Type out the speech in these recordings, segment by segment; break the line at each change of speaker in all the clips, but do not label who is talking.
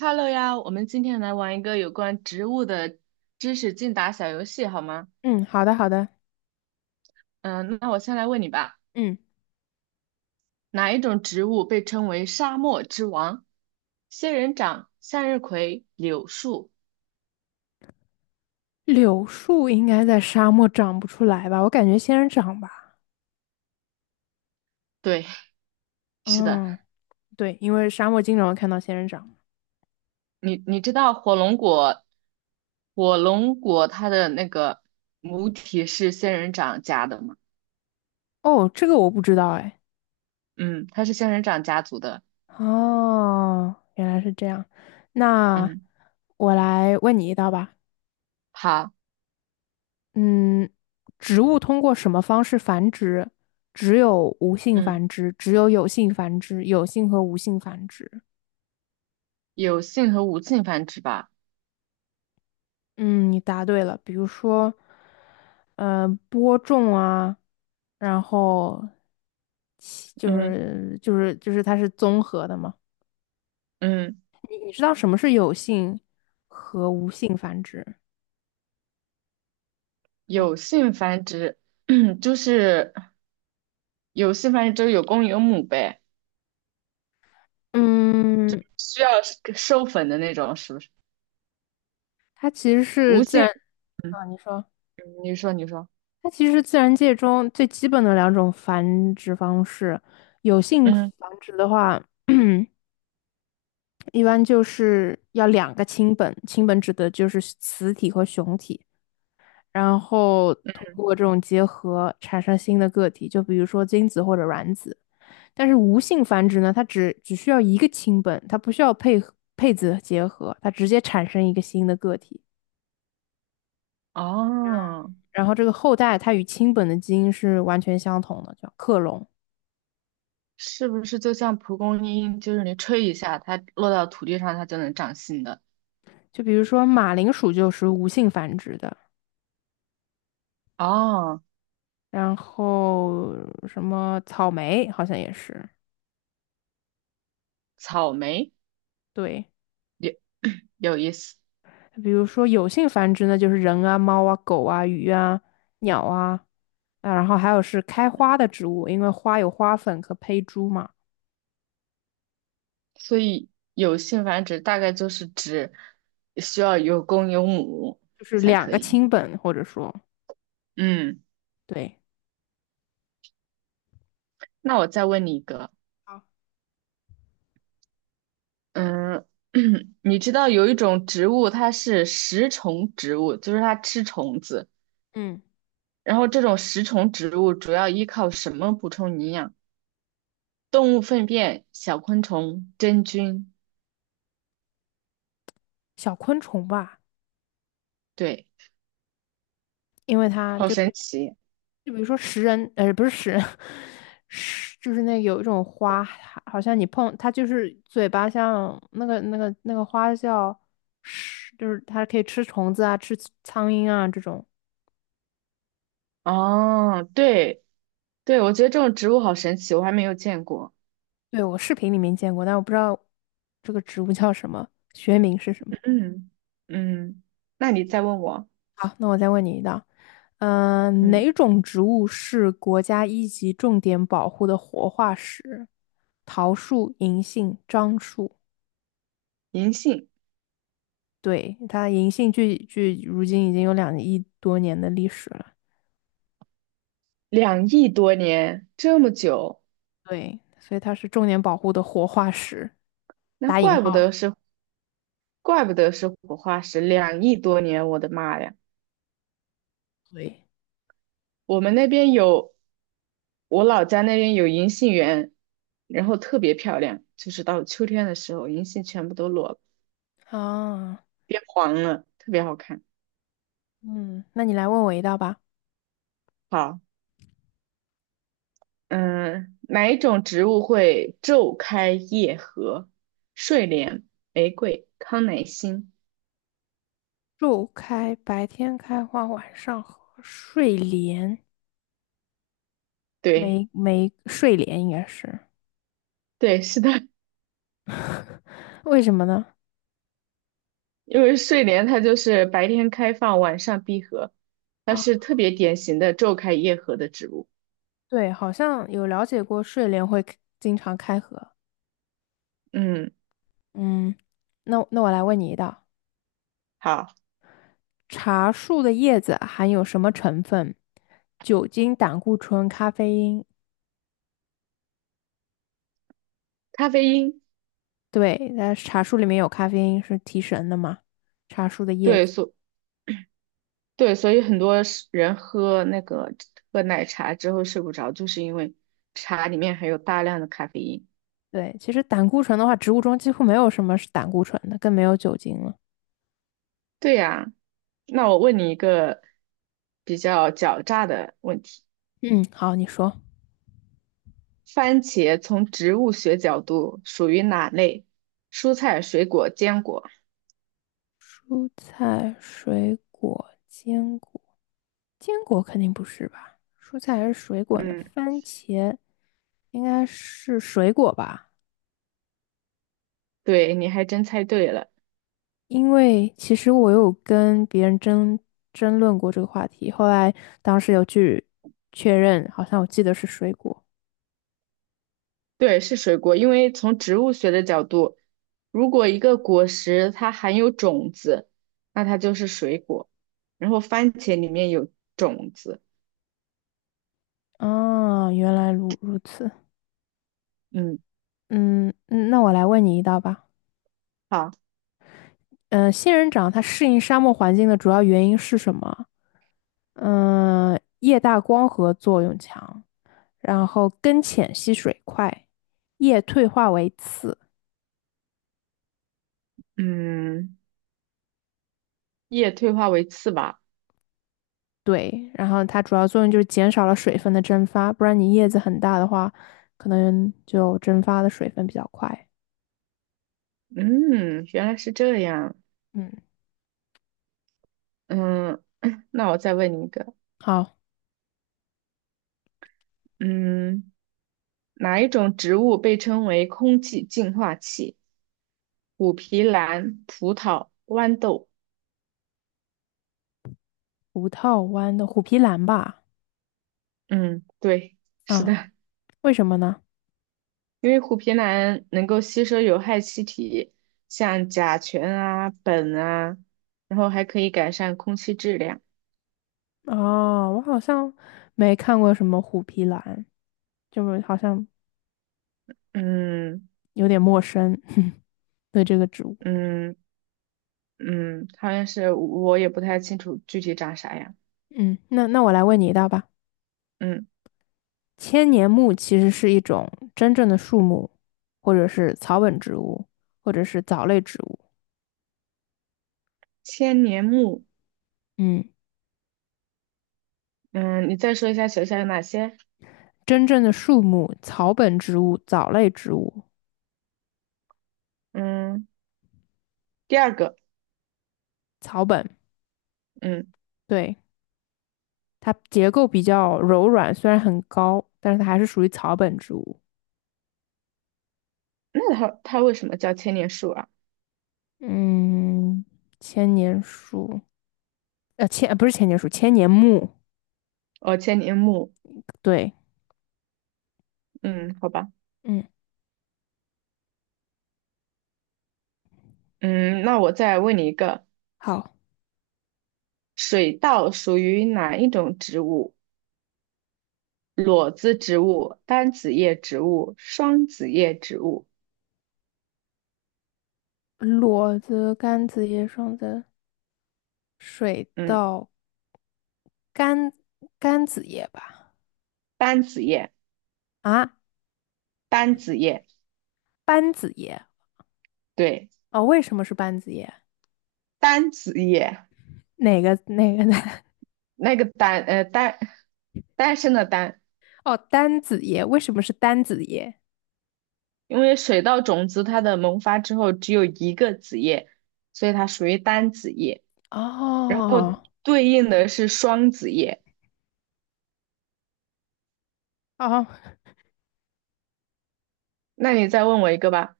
Hello 呀，我们今天来玩一个有关植物的知识竞答小游戏，好吗？
嗯，好的，好的。
嗯，那我先来问你吧，
嗯，
哪一种植物被称为沙漠之王？仙人掌、向日葵、柳树。
柳树应该在沙漠长不出来吧？我感觉仙人掌吧。
对，是的。
嗯，对，因为沙漠经常会看到仙人掌。
你知道火龙果，火龙果它的那个母体是仙人掌家的吗？
哦，这个我不知道哎。
嗯，它是仙人掌家族的。
哦，原来是这样。那
嗯，
我来问你一道吧。
好，
嗯，植物通过什么方式繁殖？只有无性
嗯，
繁殖，只有有性繁殖，有性和无性繁殖。
有性和无性繁殖吧？
嗯，你答对了。比如说，播种啊。然后其就
嗯
是就是就是它是综合的嘛。
嗯。
你知道什么是有性和无性繁殖吗？
有性繁殖，就是有性繁殖就是有公有母呗，
嗯，
需要授粉的那种，是不是？
它其实是
无
自
性，
然
嗯，
啊，你说
你说，
它其实是自然界中最基本的两种繁殖方式。有性繁
嗯，
殖的话，一般就是要两个亲本，亲本指的就是雌体和雄体。然后通过这种结合产生新的个体，就比如说精子或者卵子。但是无性繁殖呢，它只需要一个亲本，它不需要配子结合，它直接产生一个新的个体。
哦，
然后这个后代它与亲本的基因是完全相同的，叫克隆。
是不是就像蒲公英，就是你吹一下，它落到土地上，它就能长新的？
就比如说马铃薯就是无性繁殖的，
哦，
然后什么草莓好像也是，
草莓
对。
有 有意思，
比如说有性繁殖呢，就是人啊、猫啊、狗啊、鱼啊、鸟啊，啊，然后还有是开花的植物，因为花有花粉和胚珠嘛，
有性繁殖大概就是指需要有公有母
就是
才
两
可
个
以。
亲本或者说。
嗯，
对，
那我再问你一个。
好，
嗯，你知道有一种植物，它是食虫植物，就是它吃虫子。
嗯，
然后这种食虫植物主要依靠什么补充营养？动物粪便、小昆虫、真菌。
小昆虫吧，
对，
因为它
好
就比
神奇。
就比如说不是食人，是就是那有一种花，好像你碰它就是嘴巴像那个花叫是，就是它可以吃虫子啊，吃苍蝇啊这种。
哦，对对，我觉得这种植物好神奇，我还没有见过。
对，我视频里面见过，但我不知道这个植物叫什么，学名是什么。
嗯嗯，那你再问我，
好，那我再问你一道，
嗯，
哪种植物是国家一级重点保护的活化石？桃树、银杏、樟树。
银杏
对，它银杏距如今已经有2亿多年的历史了。
两亿多年这么久，
对，所以它是重点保护的活化石，
那
打引
怪不
号。
得是怪不得是活化石，两亿多年，我的妈呀！
对，
我们那边有，我老家那边有银杏园，然后特别漂亮，就是到秋天的时候，银杏全部都落了，
啊，
变黄了，特别好看。
嗯，那你来问我一道吧。
好，嗯，哪一种植物会昼开夜合？睡莲、玫瑰、康乃馨。
树开，白天开花，晚上和睡莲，
对，
没睡莲应该是
对，是的，
为什么呢？
因为睡莲它就是白天开放，晚上闭合，它
啊？
是特别典型的昼开夜合的植物。
对，好像有了解过睡莲会 经常开合。
嗯，
嗯，那那我来问你一道：
好，
茶树的叶子含有什么成分？酒精、胆固醇、咖啡因。
咖啡因，
对，那茶树里面有咖啡因，是提神的嘛？茶树的叶
对，
子。
所对，所以很多是人喝那个喝奶茶之后睡不着，就是因为茶里面含有大量的咖啡因。
对，其实胆固醇的话，植物中几乎没有什么是胆固醇的，更没有酒精了。
对呀，那我问你一个比较狡诈的问题：
嗯，好，你说。
番茄从植物学角度属于哪类？蔬菜、水果、坚果。
蔬菜、水果、坚果。坚果肯定不是吧？蔬菜还是水果呢？
嗯，
番茄应该是水果吧？
对，你还真猜对了。
因为其实我有跟别人争论过这个话题，后来当时有去确认，好像我记得是水果。
对，是水果，因为从植物学的角度，如果一个果实它含有种子，那它就是水果。然后番茄里面有种子，
啊，原来如此。
嗯，
嗯，嗯那我来问你一道吧。
好，
嗯、仙人掌它适应沙漠环境的主要原因是什么？叶大光合作用强。然后根浅吸水快，叶退化为刺，
嗯，叶退化为刺吧，
对，然后它主要作用就是减少了水分的蒸发，不然你叶子很大的话，可能就蒸发的水分比较快。
嗯，原来是这样，
嗯，
嗯，那我再问你一个，
好，
嗯，哪一种植物被称为空气净化器？虎皮兰、葡萄、豌豆，
五套湾的虎皮兰吧？
嗯，对，是
啊，
的，
为什么呢？
因为虎皮兰能够吸收有害气体，像甲醛啊、苯啊，然后还可以改善空气质量。
哦，我好像没看过什么虎皮兰，就是好像
嗯
有点陌生，对这个植物。
嗯嗯，好像是我也不太清楚具体长啥样。
嗯，那那我来问你一道吧。
嗯，
千年木其实是一种真正的树木，或者是草本植物，或者是藻类植物。
千年木，
嗯，
嗯，你再说一下学校有哪些？
真正的树木、草本植物、藻类植物、
嗯，第二个，
草本，
嗯，
对，它结构比较柔软，虽然很高，但是它还是属于草本植物。
那它为什么叫千年树啊？
嗯，千年树，不是千年树，千年木。
哦，千年木，
对，
嗯，好吧，
嗯，
嗯，那我再问你一个，
好，
水稻属于哪一种植物？裸子植物、单子叶植物、双子叶植物，
裸子、柑子叶、双子、水
嗯，
稻、柑柑子叶吧。
单子叶，
啊，
单子叶，
班子叶
对，
哦，为什么是班子叶？
单子叶，
哪个
那个单，单，单身的单，
哦，单子叶，为什么是单子叶？
因为水稻种子它的萌发之后只有一个子叶，所以它属于单子叶，然后
哦
对应的是双子叶。
哦，
那你再问我一个吧，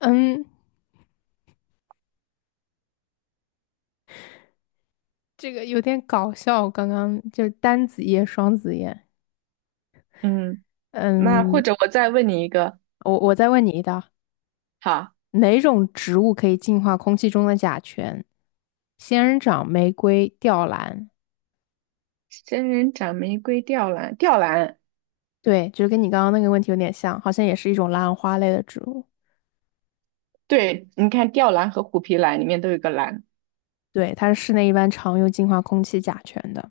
嗯，这个有点搞笑。刚刚就是单子叶、双子叶。
嗯，那或
嗯，
者我再问你一个，
我再问你一道，
好，
哪种植物可以净化空气中的甲醛？仙人掌、玫瑰、吊兰。
仙人掌、玫瑰、吊兰，吊兰。
对，就是跟你刚刚那个问题有点像，好像也是一种兰花类的植物。
对，你看吊兰和虎皮兰里面都有个兰。
对，它是室内一般常用净化空气甲醛的。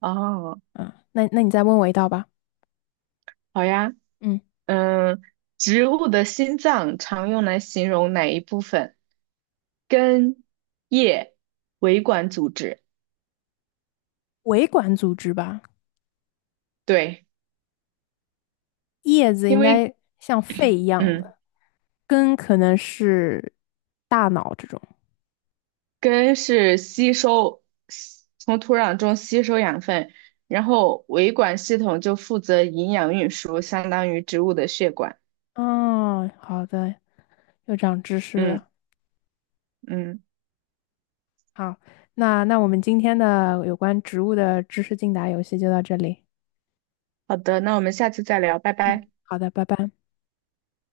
哦，
嗯，那那你再问我一道吧。
好呀。
嗯，
嗯，植物的心脏常用来形容哪一部分？根、叶、维管组织。
维管组织吧，
对，
叶子
因
应
为
该像肺一样
嗯，
的，根可能是大脑这种。
根是吸收吸从土壤中吸收养分，然后维管系统就负责营养运输，相当于植物的血管。
哦，好的，又长知识
嗯
了。
嗯，
好，那那我们今天的有关植物的知识竞答游戏就到这里。
好的，那我们下次再聊，拜
嗯，
拜。
好的，拜拜。